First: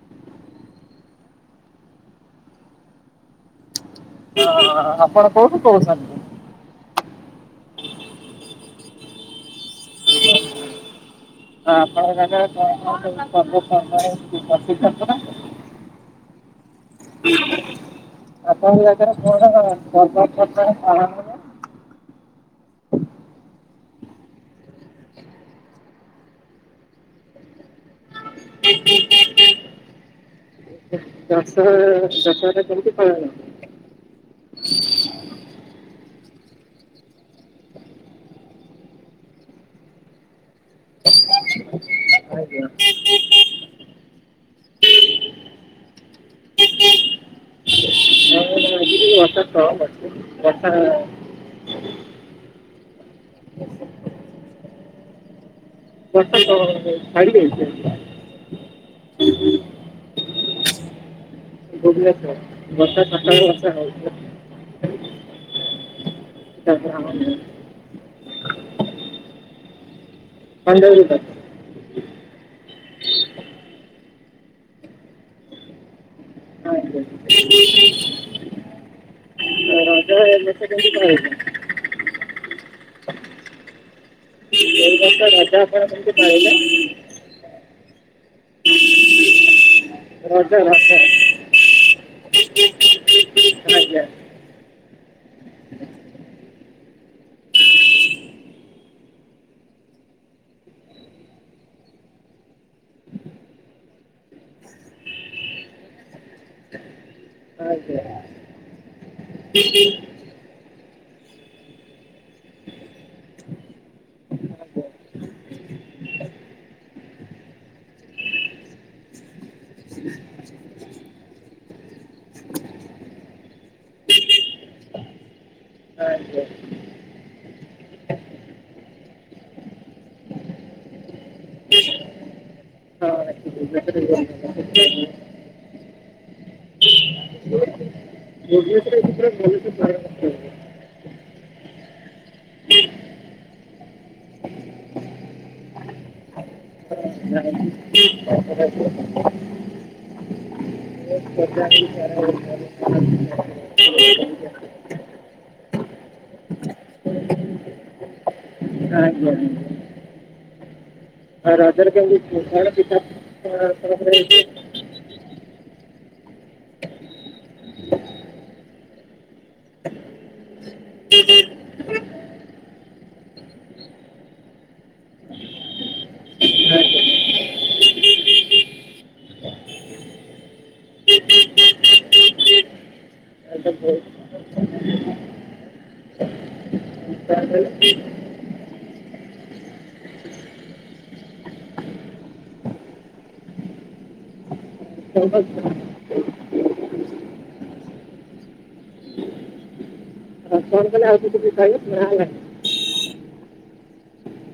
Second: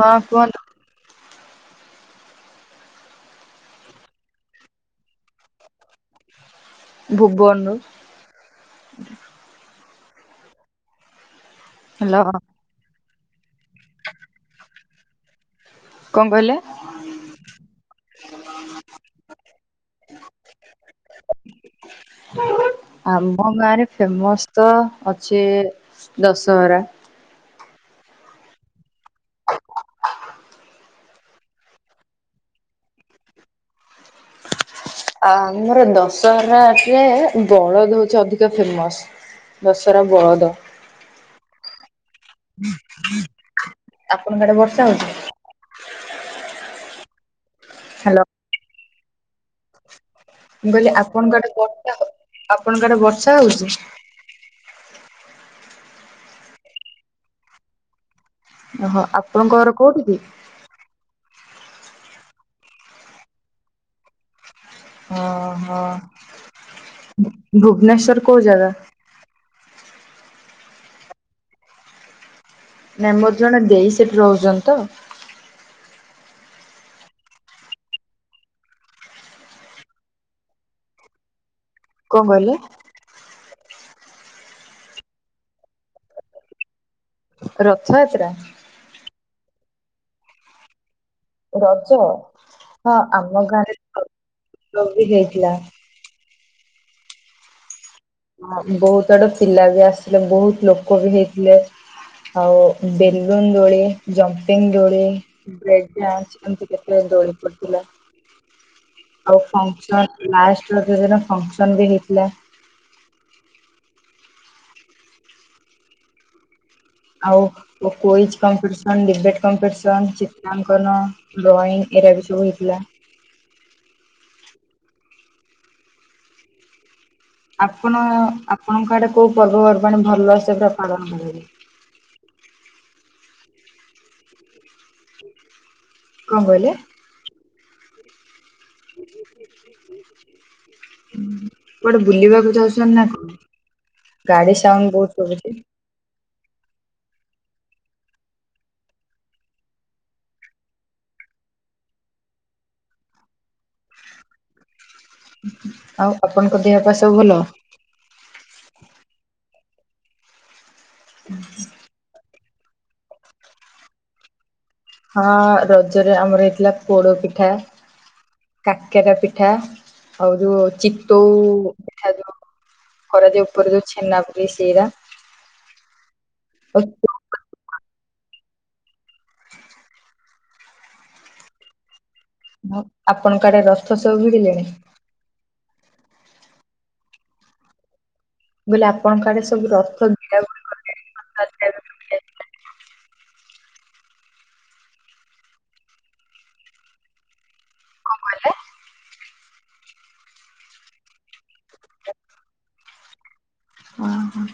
ହଁ କୁହନ୍ତୁ। ଓ ଆପଣ କୋଉଠୁ କହୁଛନ୍ତି? ଭୁବନରୁ। ହ ଆପଣଙ୍କ ହ୍ୟାଲୋ। ଜାଗାରେ କଣ କଣ ପର୍ବପର୍ବାଣି ପ୍ରସିଦ୍ଧ ପରା। କଣ କହିଲେ? ଆପଣଙ୍କ ଜାଗାରେ କଣ ପର୍ବପର୍ବାଣି ପାଳନ ହୁଏ? ଆମ ଗାଁରେ ଫେମସ ତ ଅଛି ଦଶହରା। [inaudible] ଦଶହ ଦଶହରା କେମିତି ପାଳନ ହୁଏ? ଆମର ଦଶହରା ରେ ବଳଦ ହୋଉଛି ଅଧିକା ଫେମସ। ଦଶହରା ବଳଦ। ଆଜ୍ଞା ଆପଣଙ୍କ ଆଡ଼େ ବର୍ଷା ହଉଛି? [inaudible] ି। [inaudible] ହ୍ୟାଲୋ। [inaudible] ବର୍ଷା କମ୍ ଅଛି। ବର୍ଷା ମୁ କହିଲି ଆପଣଙ୍କ ଆଡ଼େ ବର୍ଷା ଆପଣଙ୍କ ଆଡେ ବର୍ଷା ହଉଛି? ବର୍ଷା ତ ଛାଡ଼ି ଯାଇଛି ଏନିକା। ଓହୋ। ଆପଣଙ୍କ ଘର କୋଉଠି କି? [unintelligible] ବର୍ଷା ସକାଳୁ ବର୍ଷା ହୋଉଥିଲା। ଓଁ ହଁ। ତାପରେ ଆମ ଭୁବନେଶ୍ଵର କୋଉ ଜାଗା? ବାଣୀବିହାର ଯୋଉଟା। ନାଇଁ ମୋର ଜଣେ ଦେଇ ସେଠି ରହୁଛନ୍ତି ତ। ଆଜ୍ଞା। [unintelligible] କଣ କହିଲେ? [inaudible] ଜାଗା ଉପରେ କେମିତି ପାଇଲେ? ରଥଯାତ୍ରା। ରଜ ରଜ। ରଜ ହଁ ଆମ ଆଜ୍ଞା ଆଜ୍ଞା ଗାଁରେ ଆଜ୍ଞା [inaudible] ହେଇଥିଲା। ବହୁତ ଆଡୁ ପିଲା ବି ଆସିଥିଲେ ବହୁତ ଲୋକ ବି ହେଇଥିଲେ। ଆଉ ବେଲୁନ ଦୋଳି, ଜମ୍ପିଙ୍ଗ ଦୋଳି। ବ୍ରେକ ଡାନ୍ସ ଏମିତି କେତେ ଦୋଳି ପଡିଥିଲା। ଆଉ ଫଙ୍କସନ ଲାଷ୍ଟ ରଜ ଦିନ ଫଙ୍କସନ ବି ହେଇଥିଲା। ଆଉ କୁଇଜ୍ କମ୍ପିଟିସନ୍, ଡିବେଟ୍ କମ୍ପିଟିସନ୍, ଚିତ୍ରାଙ୍କନ। ଡ୍ରଇଂ ଏଇରା ବି ସବୁ ହେଇଥିଲା। ନାଇଁ ଯୋଉ। ଆପଣ ଆପଣଙ୍କ ଆଡେ କୋଉ ପର୍ବପର୍ବାଣି ଭଲ ସେ ପୁରା ପାଳନ ହୁଏ? ହଁ [inaudible] କଣ କହିଲେ? ପ୍ରିଭିଅସରେ ଏଠି ପୁରା ଭଲରେ ପଡ଼େ। କୁଆଡେ ବୁଲିବାକୁ ଯାଉଛନ୍ତି ନା କଣ? ଗାଡ଼ି ସାଉଣ୍ଡ ବହୁତ ଶୁଭୁଛି। [unintelligible] [unintelligible] ଆଉ ଆପଣଙ୍କ ଦେହ ପା ସବୁ ଭଲ? ଆଜ୍ଞା। ଆଉ ରଜରେ କେମିତି କଣ ସବୁ ପିଠା ସବୁ ଦେଇଥିଲା ତମର? ହଁ ରଜରେ ଆମର ହେଇଥିଲା ପୋଡ଼ ପିଠା କାକେରା ପିଠା, ଆଉ ଯୋଉ ଚିତଉ ପିଠା ଯୋଉ କରାଯାଏ ଉପରେ ଯୋଉ ଛେନା ପକେଇକି ସେଇରା ଆଜ୍ଞା ହଁ ଆପଣଙ୍କ ଆଡ଼େ ରଥ ସବୁ ଭିଡ଼ିଲେଣି? ହ [unintelligible] ମୁଁ କହିଲି ଆପଣଙ୍କ ଆଡ଼େ ସବୁ ରଥ ଭିଡ଼ା ଭିଡ଼ି କଣ କହିଲେ? ମୁଁ କହିଲି ଆଉ ଟିକେ ପରେ ଖାଇବି ନହେଲେ ନାହିଁ। ଓହୋ।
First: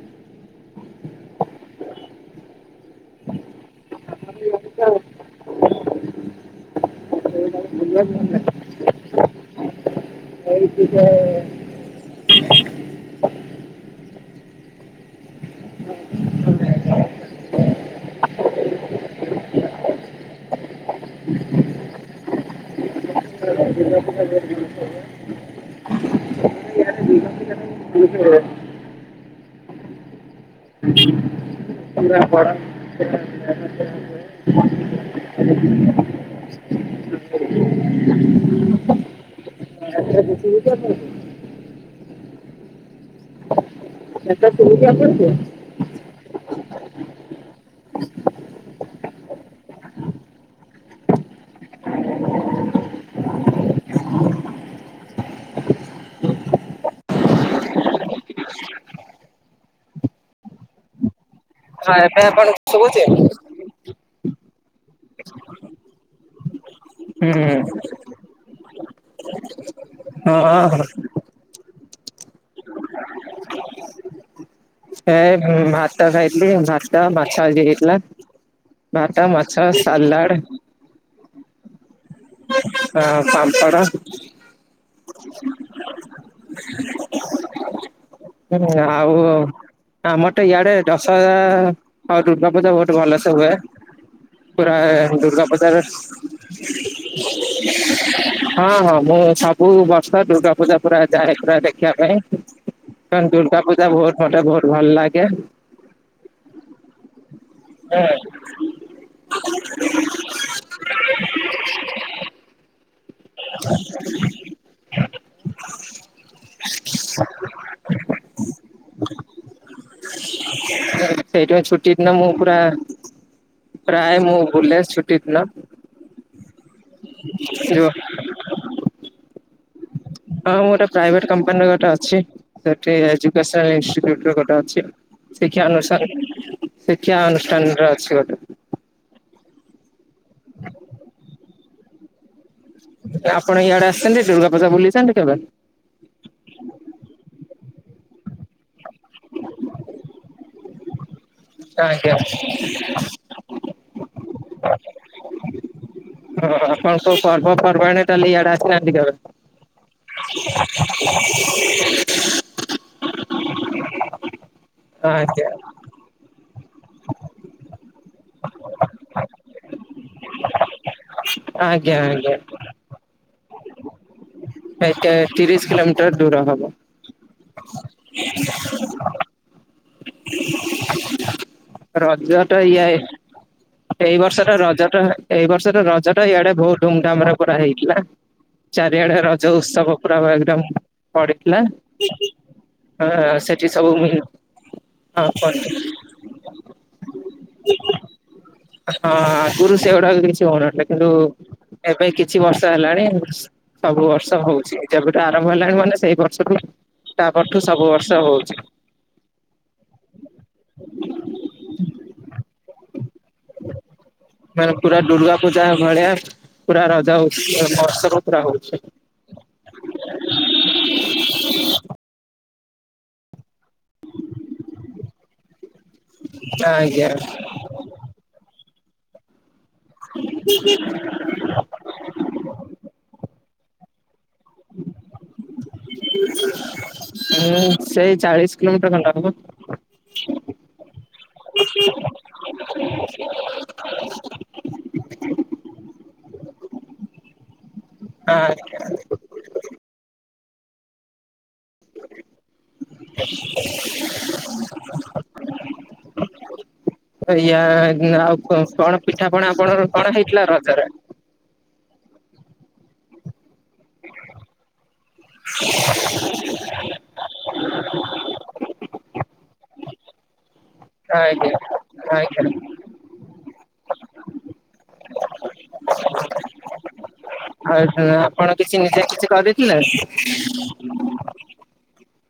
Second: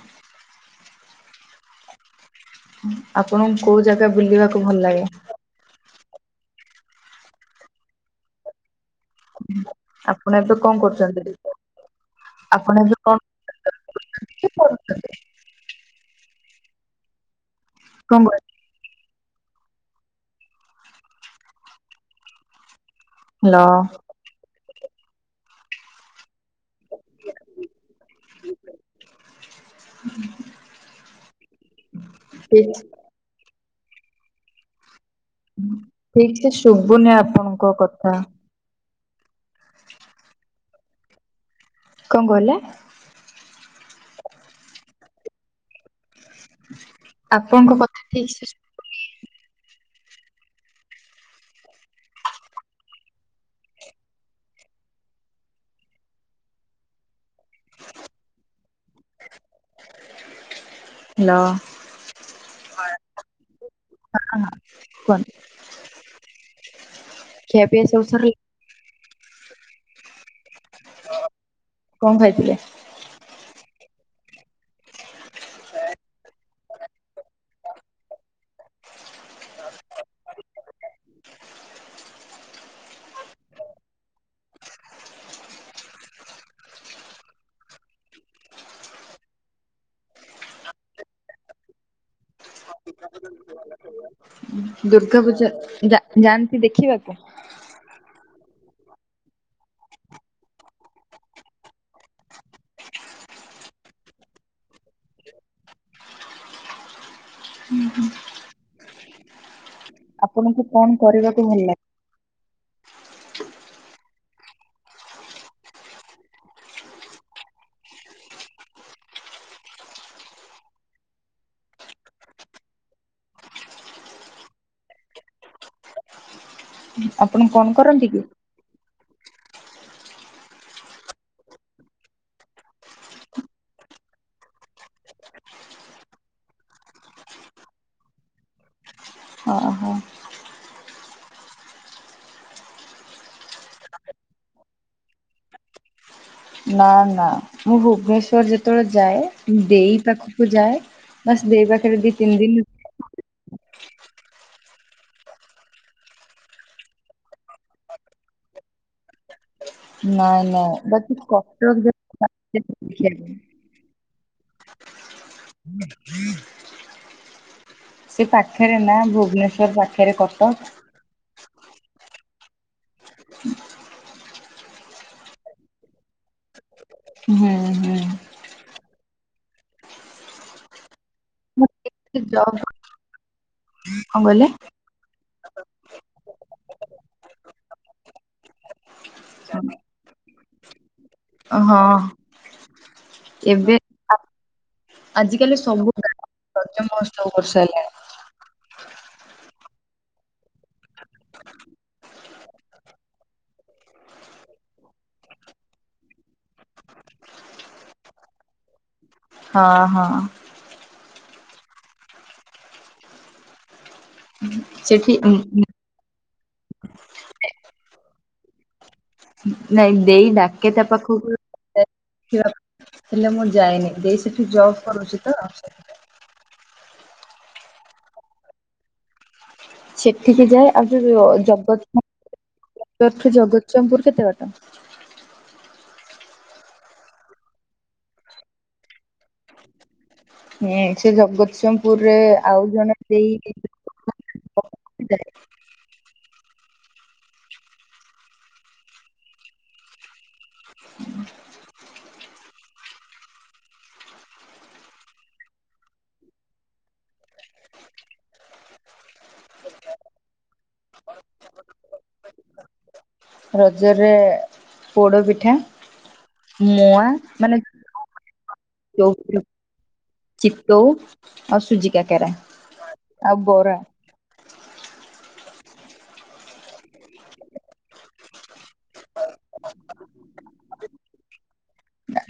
ଆପଣଙ୍କୁ କୋଉ ଜାଗା ବୁଲିବାକୁ ଭଲ ଲାଗେ? ହେଲାନି? ସେ ବଲ [unintelligible] ଆପଣ ଏବେ କଣ କରୁଛନ୍ତି ଆପଣ ଏବେ କଣ କି [unintelligible] କଣ କହିଲେ? ହାଲୋ। [inaudible] [unintelligible] ଏଇଠି। [unintelligible] ଠିକ ସେ ଶୁଭୁନି ଆପଣଙ୍କ କଥା। [unintelligible] କଣ କହିଲେ? ଜଳଖିଆ କରିଛ? ଆପଣଙ୍କ କଥା ଠିକସେ ହ୍ୟାଲୋ। ହଁ, ଏବେ ଆପଣଙ୍କୁ ଶୁଭୁଛି? ହଁ, ହଁ କୁହନ୍ତୁ ହୁଁ ଖିଆପିଆ ସବୁ ସରିଲ ହଁ, ହଁ, ହଁ। କଣ ଖାଇଥିଲେ? ଏ ଭାତ ଖାଇଥିଲି ଭାତ ମାଛ ଆଜି ହେଇଥିଲା। ଭାତ ମାଛ, ସାଲାଡ଼। ହଁ, ପାମ୍ପଡ଼। ହୁଁ, ଆଉ। ଆମର ତ ଇଆଡ଼େ ଦଶହରା ଆଉ ଦୁର୍ଗାପୂଜା ବହୁତ ଭଲସେ ହୁଏ। ପୁରା ଦୁର୍ଗା ପୂଜା ପୂଜାରେ ଯା ହଁ, ଯାଆନ୍ତି ଦେଖିବାକୁ? ହଁ, ମୁଁ ସବୁ ବର୍ଷ ଦୁର୍ଗା ପୂଜା ପୁରା ଯାଏ ପୁରା ଦେଖିବା ପାଇଁ। ଦୁର୍ଗା ପୂଜା ବହୁତ ମୋତେ ବହୁତ ଭଲ ଲାଗେ। ଏଇ। ଆପଣଙ୍କୁ କଣ କରିବାକୁ ଭଲ ଲା [unintelligible] ସେଇଥିପାଇଁ ଛୁଟି ଦିନ ମୁଁ ପୁରା ପ୍ରାୟ ମୁଁ ବୁଲେ ଛୁଟି ଦିନ। ଆପଣ କଣ ଯୋଉ କରନ୍ତି କି? ହଁ ମୁଁ ଗୋଟେ ପ୍ରାଇଭେଟ୍ କମ୍ପାନୀରେ ଗୋଟେ ଅଛି ସେଠି ଏଜୁକେସନ୍ ଇନଷ୍ଟିଚ୍ୟୁଟରେ ଗୋଟେ ଅଛି। ଶିକ୍ଷା ଅନୁଷ୍ଠାନ ଶିକ୍ଷା ଅନୁଷ୍ଠାନରେ ଅଛି ଗୋଟେ। ଓ ହୋ। ଆପଣ ଇଆଡେ ଆସିଛନ୍ତି ଦୁର୍ଗା ବୁଲିଛନ୍ତି କେବେ? ନାଁ ନାଁ ମୁଁ ଭୁବନେଶ୍ଵର ଯେତେବେଳେ ଯାଏ ମୁଁ ଦେଇ ପାଖକୁ ଯାଏ। ବାସ୍ ଦେଇ ପାଖରେ ଦି ତିନ ଦିନ [unintelligible] ହଁ ଆପଣ କଉ ପର୍ବପର୍ବାଣି ତାହେଲେ ଇଆଡେ ଆସିନାହାଁନ୍ତି କେବେ? ନାଁ ନାଁ ବାକି କଟକରେ [unintelligible] ଦେଖିବାକୁ ମିଳେ। ହଁ ଆଜ୍ଞା। ସେଇ ପାଖରେ ମ ଭୁବନେଶ୍ବର ପାଖରେ କଟକ। ଆଜ୍ଞା ଆଜ୍ଞା। ଏଇଠୁ ତିରିଶ କିଲୋମିଟର ଦୂର ହବ। ହୁଁ ହୁଁ। [unintelligible] ମୁଁ ଏଇଠି ରଜ ଟା ଜବ୍ କଣ ଇଆଡେ ଏଇ କହିଲେ ବର୍ଷଟା ରଜ ଟା ଏଇ ବର୍ଷର ରଜ ଟା ଇଆଡେ ବହୁତ ଧୁମଧାମରେ କରା ହେଇଥିଲା। ଚାରିଆଡେ ରଜ ଉତ୍ସବ ପୁରା ଏକଦମ୍ ପଡିଥିଲା ହଁ ହଁ ସେଠି ଏବେ ସବୁ ଆ- ମି ଆଜିକାଲି ସବୁ ଗାଁ ରେ ରଜ ମହୋତ୍ସବ କରିସାରିଲେଣି। ହଁ ଆଗରୁ ସେଗୁଡାକ କିଛି ହଉନଥିଲା କିନ୍ତୁ ଏବେ କିଛି ବର୍ଷ ହେଲାଣି ସବୁ ବର୍ଷ ହଉଛି ଯେବେଠୁ ଆରମ୍ଭ ହେଲାଣି ମାନେ ସେଇ ବର୍ଷଠୁ ତା ପରଠୁ ସବୁ ବର୍ଷ ହଉଛି। ହଁ ହଁ। ମାନେ ପୁରା ସେଠି ଉଁ, ଦୁର୍ଗା ପୂଜା ଉଁ, ଭଳିଆ ପୁରା ରଜ ମହୋତ୍ସବ ପୁରା ହଉଛି। ନାଇଁ ଦେଇ ଡାକେ ତା ପାଖକୁ [unintelligible] ହେଲେ ହେଲେ ମୁଁ ଯାଏନି ଦେଇ ସେଠି ଜବ୍ କରୁଛି ତ। ଆଜ୍ଞା। ସେଠିକି ଯାଏ ଆଉ ଯୋଉ ଜ ଜଗତସିଂହପୁର କଟକଠୁ ଜଗତସିଂହପୁର କେତେ ବାଟ? ହୁଁ ସେଇ ଚାଳିଶ କିଲୋମିଟର ଖଣ୍ଡେ ହବ। ହୁଁ ସେ ଜଗତସିଂହପୁରରେ ଆଉ ଜଣେ ଦେଇ ଆଁ ଆଁ ହୁଁ। [unintelligible] ଇଏ ଆଉ କଣ ସ କଣ ପିଠାପଣା ଆପଣଙ୍କର କଣ ହେଇଥିଲା ରଜରେ? ରଜରେ ପୋଡ଼ ପିଠା। ମୂଆଁ ମାନେ [unintelligible] ଯୋଉଥିରେ ଚିତଉ ଆଜ୍ଞା ଆଉ ସୁଜିକାକେରା ଆଜ୍ଞା ଆଉ ବରା। ଆଉ ଆପଣ କିଛି ନିଜେ କିଛି କରିଥିଲେ।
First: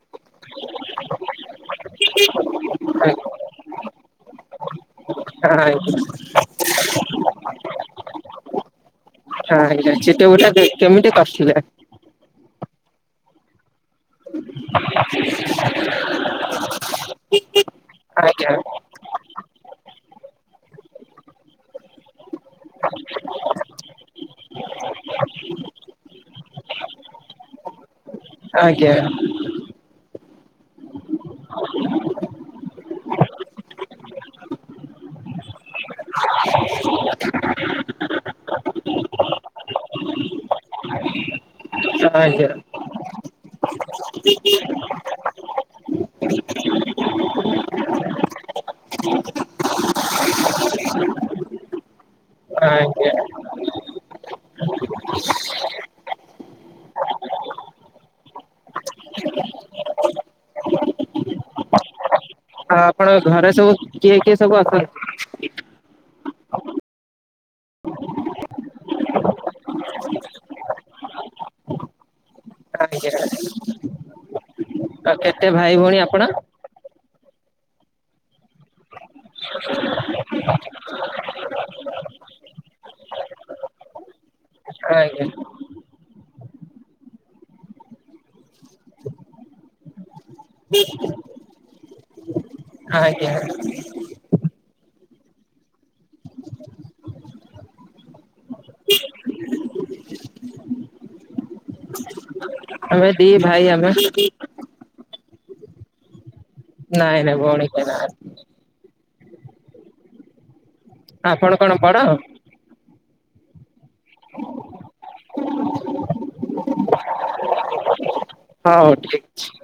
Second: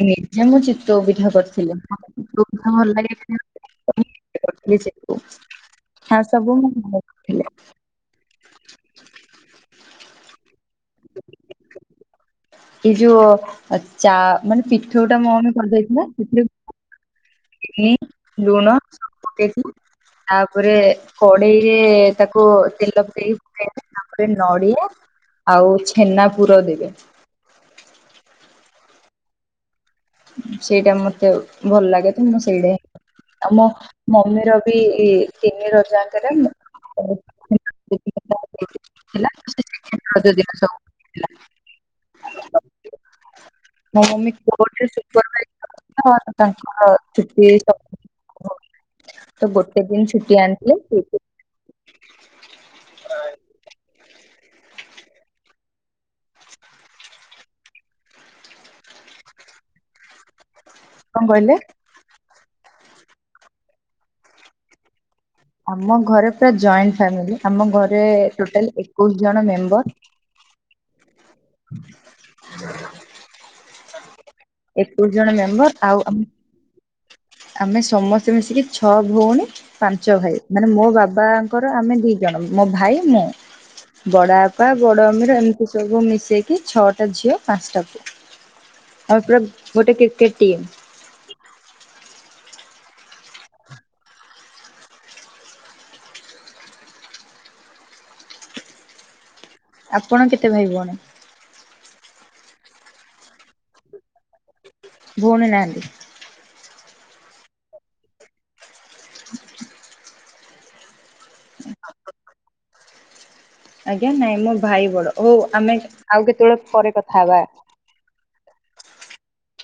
ନିଜେ ମୁଁ ଚିତୋଉ ପିଠା କରିଥିଲି ମୋତେ ଚିତୋଉପିଠା ଭଲ ଲାଗେ ଖାଇବାକୁ। ଆଜ୍ଞା ଆଉ ସବୁ ମୋ ମମି। ଆଛା ଚିତୋଉ ପିଠା କେମିତି କରିଥିଲା? ଏଇ ଯୋଉ ଚା ମାନେ ପିଠଉ ଠା ଟା ମମି କରିଦେଇଥିଲା ସେଥିରେ ଚିନି ଆଜ୍ଞା ଲୁଣ ପକେଇଥିଲି ତାପରେ କଡେଇରେ। ତାକୁ ତେଲ ପକେଇ ତାପରେ ନଡ଼ିଆ ଆଉ ଛେନା ପୁର ଦେବେ। ଆଜ୍ଞା। ସେଇଟା ମତେ ଭଲ ଲାଗେ ତ ମୁଁ ସେଇଟା ଆମ ମମିର ବି ତିନି ରଜାଙ୍କରେ [unintelligible] ଆଜ୍ଞା। [unintelligible] [unintelligible] ଛୁଟି। ତ ଗୋଟେ ଦିନ ଛୁଟି ଆଣିଥିଲେ ଆଜ୍ଞା। କଣ କହିଲେ। ହଁ ଆପଣ ଘରେ ସବୁ କିଏ କିଏ ସବୁ ଆଛନ୍ତି? ଆମ ଘରେ ପୁରା ଜଏଣ୍ଟ ଫାମିଲି ଆମ ଘରେ ଟୋଟାଲ ଏକୋଇଶି ଜଣ ମେମ୍ବର। [unintelligible] ଏତିକି ଆଉ ଜଣ କେତେ ଭାଇ ମେମ୍ବର ଭଉଣୀ ଆଉ ଆପଣ? ଆମେ ସମସ୍ତେ ମିଶିକି ଛଅ ଭଉଣୀ ପାଞ୍ଚ ଭାଇ ମାନେ ମୋ ବାବାଙ୍କର ଆମେ ଦି ଜଣ ମୋ ଭାଇ ମୁଁ। ବଡବାପା ବଡ ଆଜ୍ଞା ଅମିର ଏମିତି ସବୁ ମିଶେଇକି ଛଅଟା ଝିଅ ପାଞ୍ଚଟା ପୁଅ। ଆମ ପୁରା ଗୋଟେ କ୍ରିକେଟ୍ ଟିମ୍। ଆଜ୍ଞା। ଆପଣ କେତେ ଭାଇ ଭଉଣୀ? ଆମେ ଦି ଭାଇ ଆମେ। ଭୁଉଣି ନାହାନ୍ତି। ନାଇଁ ନାଇଁ ଭଉଣୀ କେହି ନାହାନ୍ତି। ଆପଣ କଣ ବଡ? ଆଜ୍ଞା ନାଇଁ ମୋ ଭାଇ ବଡ ଓ ଆମେ ଆଉ କେତେବେଳେ ପରେ କଥା ହବା। ହଁ ହଉ ଠିକ୍ ଅଛି।